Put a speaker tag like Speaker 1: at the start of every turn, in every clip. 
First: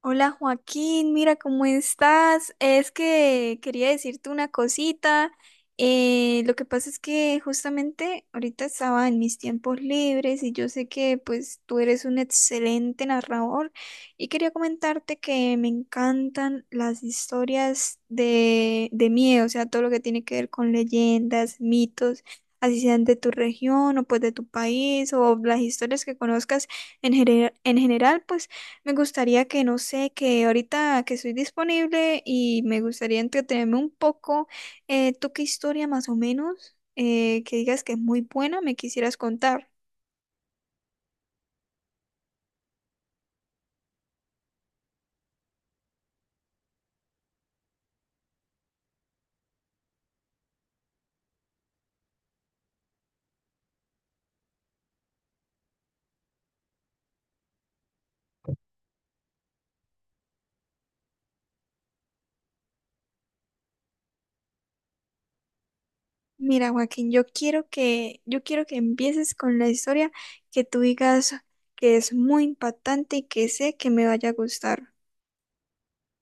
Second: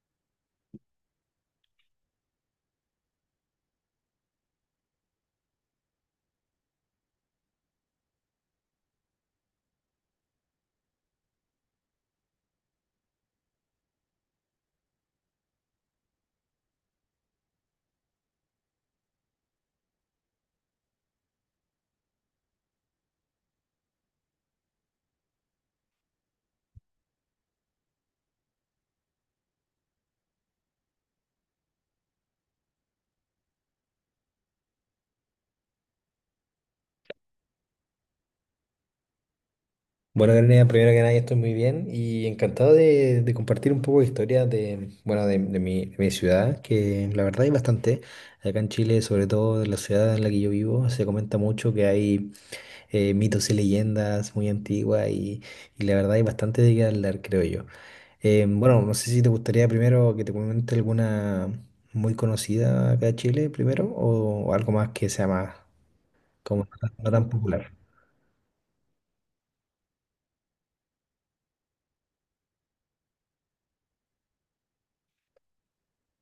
Speaker 1: Hola Joaquín, mira cómo estás. Es que quería decirte una cosita. Lo que pasa es que justamente ahorita estaba en mis tiempos libres y yo sé que pues tú eres un excelente narrador y quería comentarte que me encantan las historias de miedo, o sea, todo lo que tiene que ver con leyendas, mitos, así sean de tu región o pues de tu país o las historias que conozcas en, en general, pues. Me gustaría que, no sé, que ahorita que soy disponible y me gustaría entretenerme un poco, ¿tú qué historia más o menos que digas que es muy buena me quisieras contar?
Speaker 2: Bueno, Karina, primero que nada, yo estoy muy bien y encantado de compartir un poco de historia de, bueno, de mi ciudad, que la verdad hay bastante. Acá en Chile, sobre todo en la ciudad en la que yo vivo, se comenta mucho que hay mitos y leyendas muy antiguas y, la verdad hay bastante de qué hablar, creo yo. Bueno, no sé si te gustaría primero que te comente alguna muy conocida acá en Chile primero o algo más que sea más, como
Speaker 1: Mira,
Speaker 2: no
Speaker 1: Joaquín,
Speaker 2: tan popular.
Speaker 1: yo quiero que empieces con la historia que tú digas que es muy impactante y que sé que me vaya a gustar.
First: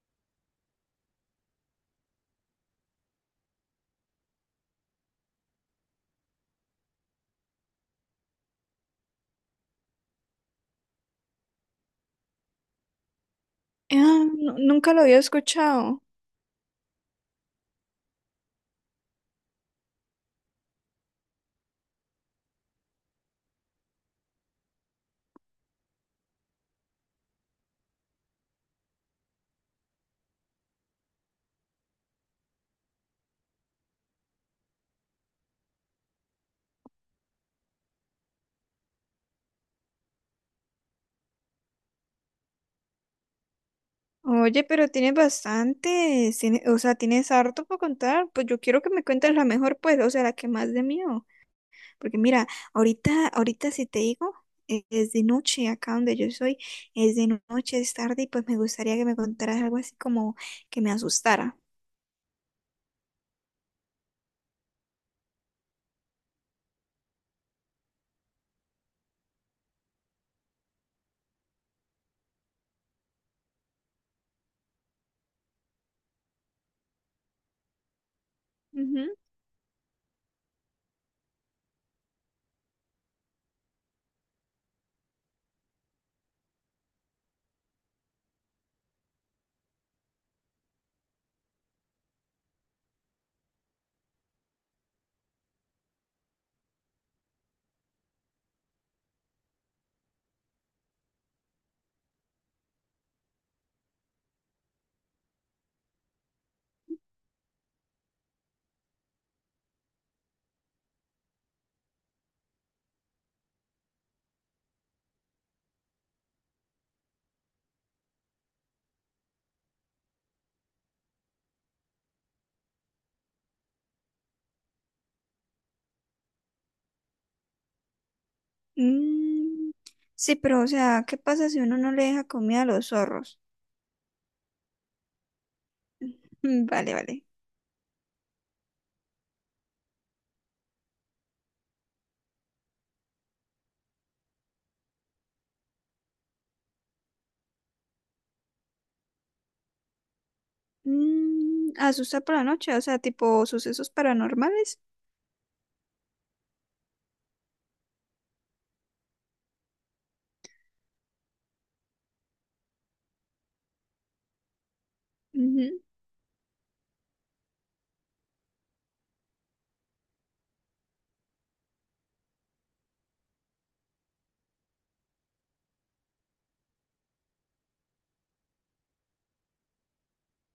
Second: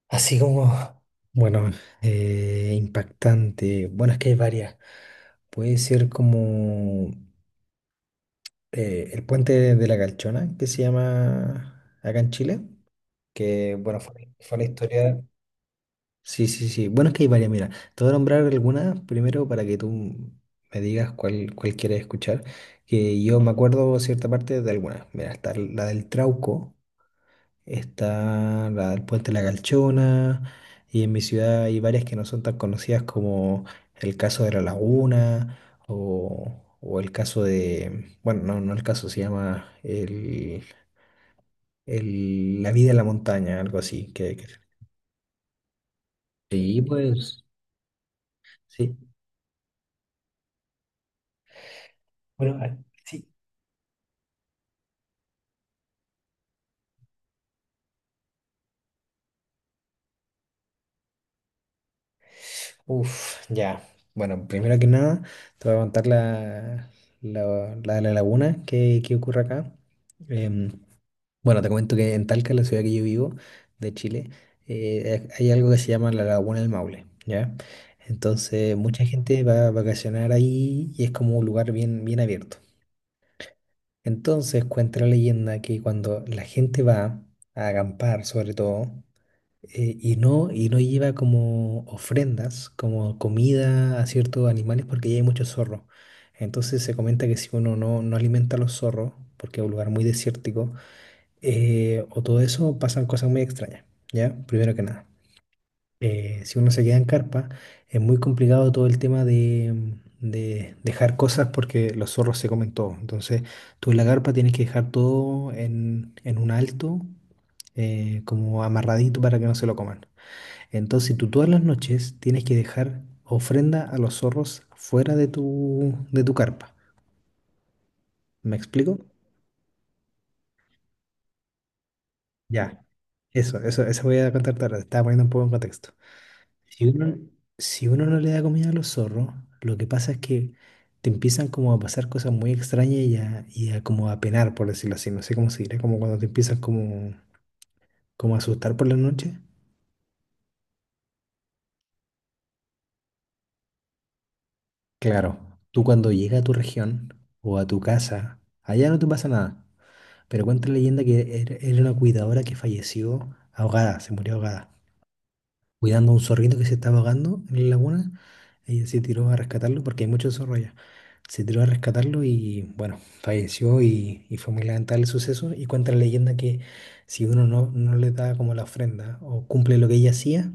Speaker 2: Así como, bueno, impactante. Bueno, es que hay varias. Puede ser como el puente de la Calchona, que se llama acá en Chile, que, bueno,
Speaker 1: Ah,
Speaker 2: fue, fue la
Speaker 1: nunca lo había
Speaker 2: historia.
Speaker 1: escuchado.
Speaker 2: Sí, sí, sí. Bueno, es que hay varias. Mira, te voy a nombrar algunas primero para que tú me digas cuál quieres escuchar, que yo me acuerdo cierta parte de algunas. Mira, está la del Trauco, está el puente La Calchona, y en mi ciudad hay varias que no son tan conocidas como el caso de La Laguna o el caso de, bueno, no, no el caso, se llama La vida en la montaña, algo así.
Speaker 1: Oye, pero tienes bastante, o
Speaker 2: Sí,
Speaker 1: sea, tienes
Speaker 2: pues.
Speaker 1: harto para contar. Pues yo quiero que
Speaker 2: Sí.
Speaker 1: me cuentes la mejor, pues, o sea, la que más de mí. Porque mira,
Speaker 2: Bueno, ah, sí.
Speaker 1: ahorita si te digo, es de noche acá donde yo soy, es de noche, es tarde y pues me gustaría que me contaras algo así como que me asustara.
Speaker 2: Uf, ya. Bueno, primero que nada, te voy a contar la de la laguna que ocurre acá. Em, Bueno, te comento que en Talca, la ciudad que yo vivo, de Chile, hay algo que se llama la Laguna del Maule, ¿ya? Entonces, mucha
Speaker 1: Ujú.
Speaker 2: gente va a vacacionar ahí y es como un lugar bien, bien abierto. Entonces, cuenta la leyenda que cuando la gente va a acampar, sobre todo, y no lleva como ofrendas, como comida a ciertos animales, porque ya hay muchos zorros. Entonces, se comenta que si uno no alimenta a los zorros, porque es un lugar muy desértico, o todo eso, pasan cosas muy extrañas, ¿ya? Primero que nada. Si uno se queda en carpa, es muy complicado todo el tema de dejar cosas porque los zorros se comen todo. Entonces, tú en la carpa tienes que dejar todo en un alto, como amarradito para que no se lo coman. Entonces, tú todas las noches tienes que dejar ofrenda a los zorros fuera de tu carpa. ¿Me explico?
Speaker 1: Mm, sí, pero o sea, ¿qué pasa si uno no le deja comida a
Speaker 2: Ya.
Speaker 1: los zorros?
Speaker 2: Eso voy a contar tarde. Estaba poniendo un poco en contexto.
Speaker 1: Mm,
Speaker 2: Si
Speaker 1: vale,
Speaker 2: uno,
Speaker 1: vale.
Speaker 2: si uno no le da comida a los zorros, lo que pasa es que te empiezan como a pasar cosas muy extrañas y a como a penar, por decirlo así. No sé cómo se dirá, como cuando te empiezan como a asustar por la noche.
Speaker 1: Mm, asustar por la noche, o sea, tipo sucesos paranormales.
Speaker 2: Claro, tú cuando llegas a tu región o a tu casa, allá no te pasa nada. Pero cuenta la leyenda que era una cuidadora que falleció ahogada, se murió ahogada,
Speaker 1: Ujú.
Speaker 2: cuidando a un zorrito que se estaba ahogando en la laguna. Ella se tiró a rescatarlo porque hay muchos zorros allá. Se tiró a rescatarlo y bueno, falleció y, fue muy lamentable el suceso. Y cuenta la leyenda que si uno no le da como la ofrenda o cumple lo que ella hacía,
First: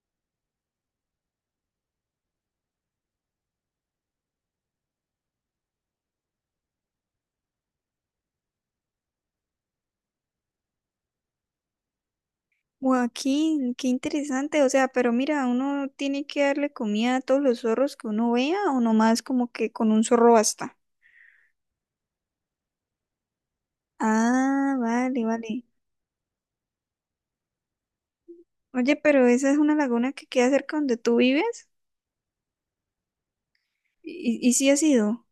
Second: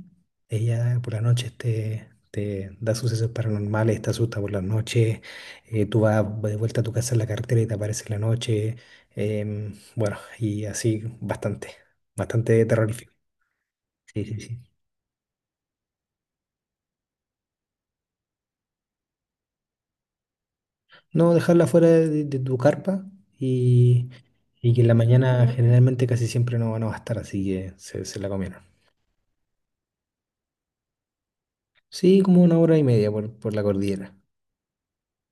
Speaker 2: ella por la noche te da sucesos paranormales, te asusta por la noche, tú vas de vuelta a tu casa en la carretera y te aparece en la noche. Bueno, y así bastante, bastante terrorífico.
Speaker 1: Joaquín, qué
Speaker 2: Sí, sí, sí.
Speaker 1: interesante, o sea, pero mira, uno tiene que darle comida a todos los zorros que uno vea o nomás como que con un zorro basta.
Speaker 2: No, dejarla fuera de tu carpa y, y
Speaker 1: Ah,
Speaker 2: que en la
Speaker 1: vale,
Speaker 2: mañana
Speaker 1: vale.
Speaker 2: generalmente casi siempre no van a estar, así que se la comieron.
Speaker 1: Oye, pero esa es una laguna que queda cerca donde tú vives.
Speaker 2: Sí, como una hora y media por la cordillera.
Speaker 1: Y sí ha sido.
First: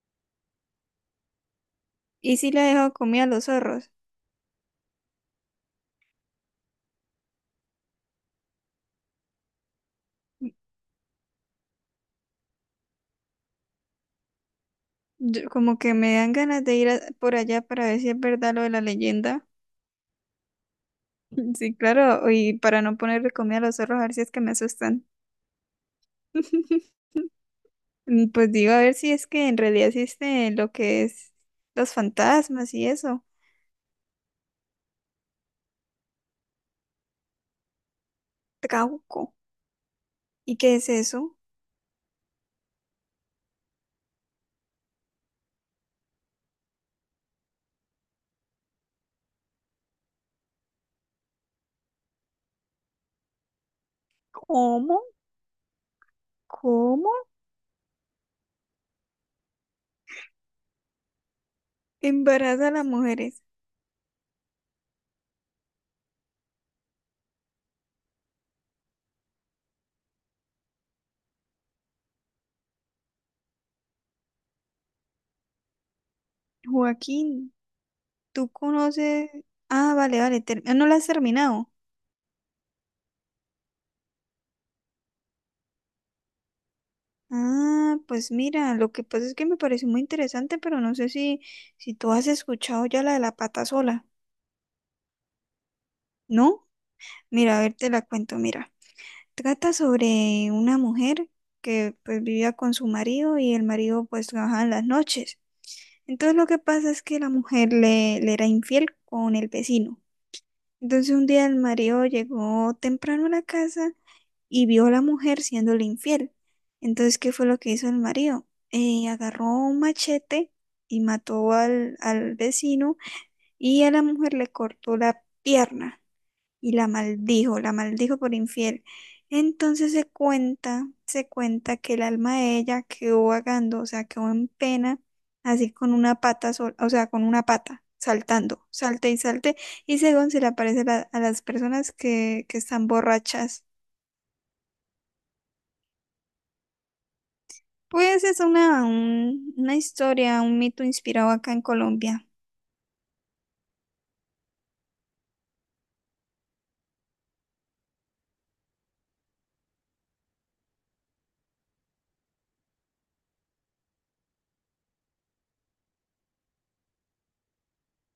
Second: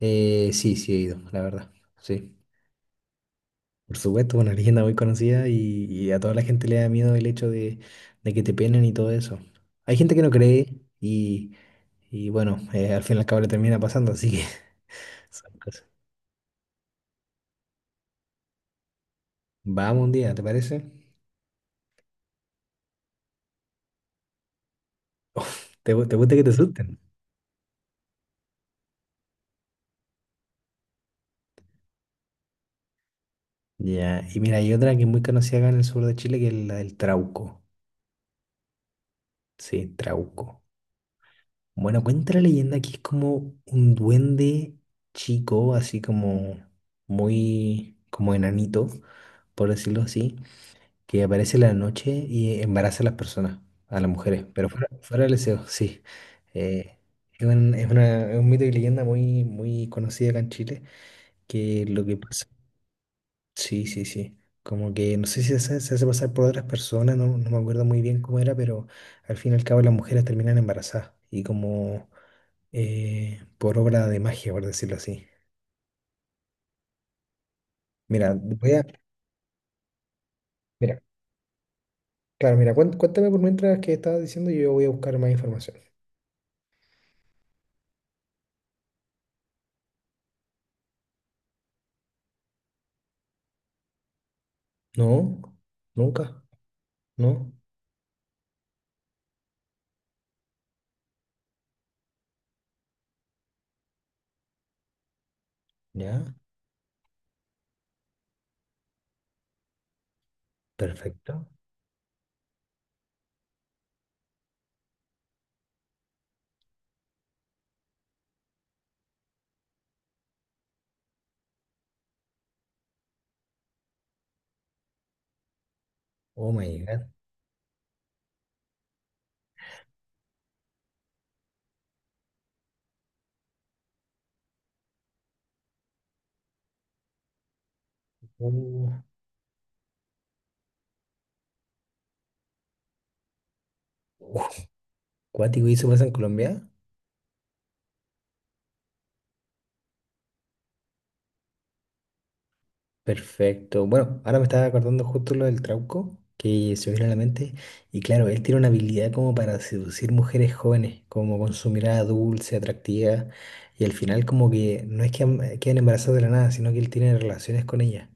Speaker 2: Sí, sí he ido, la verdad. Sí,
Speaker 1: Y sí le ha dejado comida a los zorros.
Speaker 2: por supuesto, una leyenda muy conocida y, a toda la gente le da miedo el hecho de que te penen y todo eso. Hay gente que no cree y, bueno, al fin y al cabo le termina pasando, así que son
Speaker 1: Como
Speaker 2: cosas.
Speaker 1: que me dan ganas de por allá para ver si es verdad lo de la leyenda.
Speaker 2: Vamos un día, ¿te parece?
Speaker 1: Sí, claro. Y para no ponerle comida a los zorros, a ver si es que me asustan.
Speaker 2: Uf, te gusta que te asusten?
Speaker 1: Mm, pues digo, a ver si es que en realidad existe lo que es los fantasmas y eso.
Speaker 2: Ya, y mira, hay otra que es muy conocida acá en el sur de Chile, que es la del Trauco.
Speaker 1: Trauco.
Speaker 2: Sí,
Speaker 1: ¿Y
Speaker 2: Trauco.
Speaker 1: qué es eso?
Speaker 2: Bueno, cuenta la leyenda que es como un duende chico, así como muy, como enanito, por decirlo así, que aparece en la noche y embaraza a las personas, a las mujeres, pero fuera,
Speaker 1: ¿Cómo?
Speaker 2: fuera del deseo, sí. Eh,
Speaker 1: ¿Cómo?
Speaker 2: es un mito y leyenda muy, muy conocida acá en Chile, que lo que pasa.
Speaker 1: Embaraza a las mujeres.
Speaker 2: Sí, sí, sí. Como que no sé si se hace pasar por otras personas, no me acuerdo muy bien cómo era, pero al fin y al cabo las mujeres terminan embarazadas y como por obra de magia, por decirlo así.
Speaker 1: Joaquín.
Speaker 2: Mira,
Speaker 1: ¿Tú
Speaker 2: voy a...
Speaker 1: conoces? Ah, vale, vale, ah, no la
Speaker 2: Mira,
Speaker 1: has terminado.
Speaker 2: claro, mira, cuéntame por mientras que estabas diciendo y yo voy a buscar más información.
Speaker 1: Ah, pues mira, lo que pasa es que me pareció muy interesante, pero no sé si, si tú has escuchado ya la de la pata sola,
Speaker 2: No, nunca,
Speaker 1: ¿no?
Speaker 2: no,
Speaker 1: Mira, a ver, te la cuento, mira. Trata sobre una mujer que pues vivía con su marido y el marido pues trabajaba en las noches.
Speaker 2: ya,
Speaker 1: Entonces lo que pasa es que la mujer le era infiel con el vecino. Entonces un
Speaker 2: perfecto.
Speaker 1: día el marido llegó temprano a la casa y vio a la mujer siéndole infiel. Entonces, ¿qué fue lo que hizo el marido? Agarró un machete y mató al vecino y a la mujer le cortó la pierna
Speaker 2: Oh
Speaker 1: y
Speaker 2: my God.
Speaker 1: la maldijo por infiel. Entonces se cuenta que el alma de ella quedó vagando, o sea, quedó en pena, así con una pata sola, o sea, con una pata, saltando,
Speaker 2: Uh,
Speaker 1: salte y salte, y según se le aparece a las personas que están borrachas.
Speaker 2: uh, cuático, ¿y eso pasa en Colombia?
Speaker 1: Pues es una, una historia, un mito inspirado acá en Colombia.
Speaker 2: Perfecto. Bueno, ahora me estaba acordando justo lo del Trauco, que se me vino a la mente. Y claro, él tiene una habilidad como para seducir mujeres jóvenes, como con su mirada dulce, atractiva. Y al final como que no es que queden embarazadas de la nada, sino que él tiene relaciones con ellas.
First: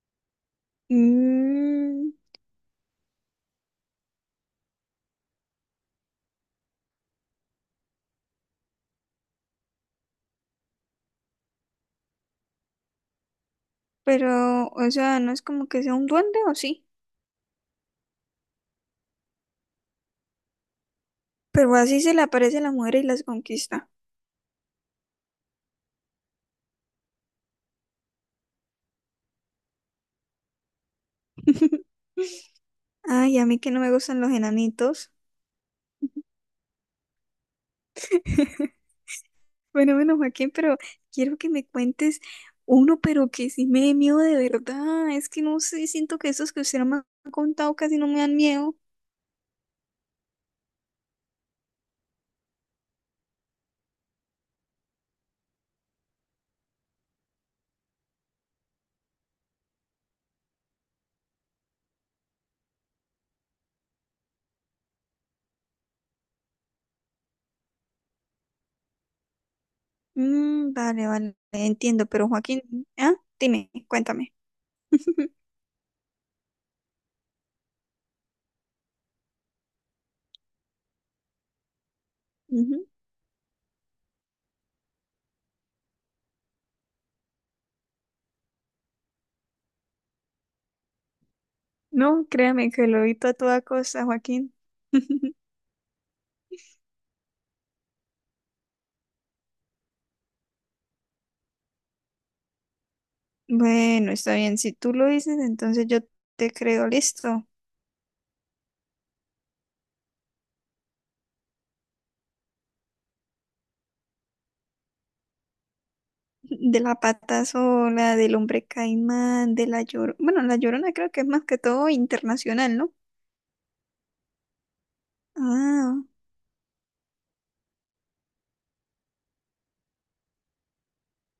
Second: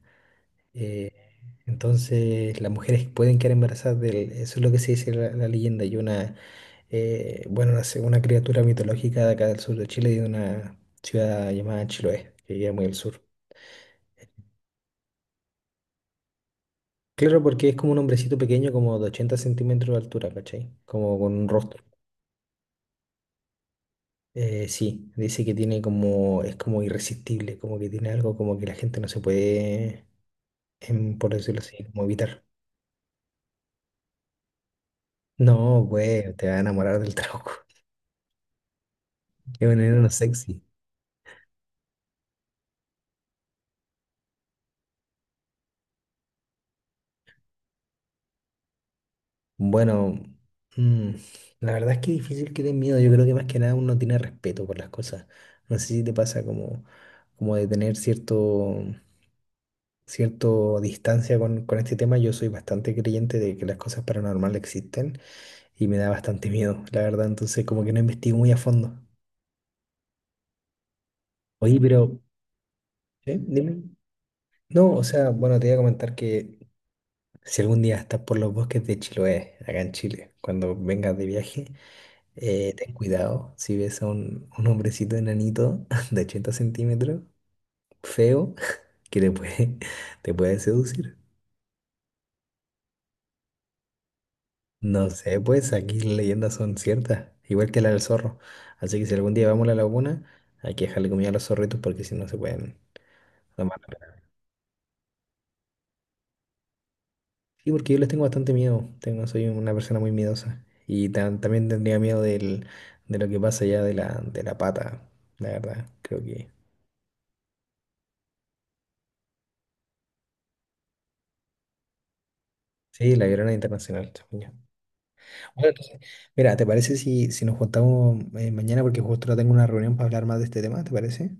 Speaker 2: Eh,
Speaker 1: Mm,
Speaker 2: entonces las mujeres pueden quedar embarazadas de él. Eso es lo que se dice la leyenda. Y una, bueno, una criatura mitológica de acá del sur de Chile, de una ciudad llamada Chiloé, que queda muy al sur.
Speaker 1: pero, o sea, no es como que sea un duende o sí.
Speaker 2: Claro, porque es como un hombrecito pequeño, como de 80 centímetros de altura, ¿cachai? Como con un
Speaker 1: Pero
Speaker 2: rostro.
Speaker 1: así se le aparece a la mujer y las conquista.
Speaker 2: Sí, dice que tiene como, es como irresistible, como que tiene algo como que la gente no se puede, por decirlo así, como evitar.
Speaker 1: Ay, a mí que no me gustan los enanitos.
Speaker 2: No, pues, te va a enamorar del trago. Es un
Speaker 1: Bueno,
Speaker 2: enano
Speaker 1: bueno, Joaquín,
Speaker 2: sexy.
Speaker 1: pero quiero que me cuentes uno, pero que sí me dé miedo de verdad. Es que no sé, siento que esos que usted no me ha contado casi no me dan miedo.
Speaker 2: Bueno, mm, la verdad es que es difícil que den miedo. Yo creo que más que nada uno tiene respeto por las cosas. No sé si te pasa como, de tener cierto, cierto distancia con este tema. Yo soy bastante creyente de que las cosas paranormales existen y me da bastante miedo, la verdad, entonces como que no investigo muy a fondo.
Speaker 1: Mm, vale, vale,
Speaker 2: Oye,
Speaker 1: entiendo,
Speaker 2: pero,
Speaker 1: pero Joaquín, ¿ah?
Speaker 2: ¿eh?
Speaker 1: Dime,
Speaker 2: Dime.
Speaker 1: cuéntame.
Speaker 2: No, o sea, bueno, te voy a comentar que si algún día estás por los bosques de Chiloé, acá en Chile, cuando vengas de viaje,
Speaker 1: Ujú.
Speaker 2: ten cuidado si ves a un hombrecito enanito de 80 centímetros, feo, que te puede seducir.
Speaker 1: No, créame que lo evito a toda costa, Joaquín.
Speaker 2: No sé, pues aquí las leyendas son ciertas, igual que la del zorro. Así que si algún día vamos a la laguna, hay que dejarle comida a los zorritos porque si no se pueden tomar la
Speaker 1: Bueno,
Speaker 2: pena.
Speaker 1: está bien, si tú lo dices, entonces yo te creo, listo.
Speaker 2: Sí, porque yo les tengo bastante miedo. Tengo, soy una persona muy miedosa. Y también tendría miedo de lo que pasa ya de la pata, la verdad. Creo que.
Speaker 1: De la pata sola, del hombre caimán, de la llorona. Bueno, la llorona creo que es más que todo internacional, ¿no?
Speaker 2: Sí, la Llorona Internacional, según yo. Bueno, entonces,
Speaker 1: Ah,
Speaker 2: mira, ¿te parece si nos juntamos mañana? Porque justo ahora tengo una reunión para hablar más de este tema, ¿te parece?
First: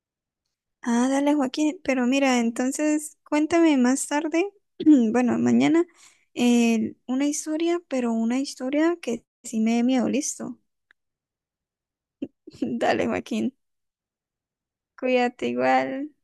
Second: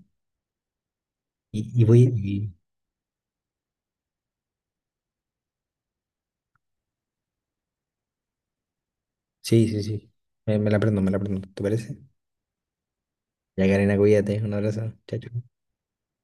Speaker 1: ah, dale,
Speaker 2: Y,
Speaker 1: Joaquín.
Speaker 2: y voy.
Speaker 1: Pero mira, entonces cuéntame más tarde, bueno, mañana, una historia, pero una historia que sí
Speaker 2: Sí,
Speaker 1: me
Speaker 2: sí,
Speaker 1: dé miedo,
Speaker 2: sí.
Speaker 1: listo.
Speaker 2: Me la prendo, me la prendo. ¿Te parece?
Speaker 1: Dale, Joaquín.
Speaker 2: Ya, Karina, cuídate. Un abrazo. Chao, chao.
Speaker 1: Cuídate igual.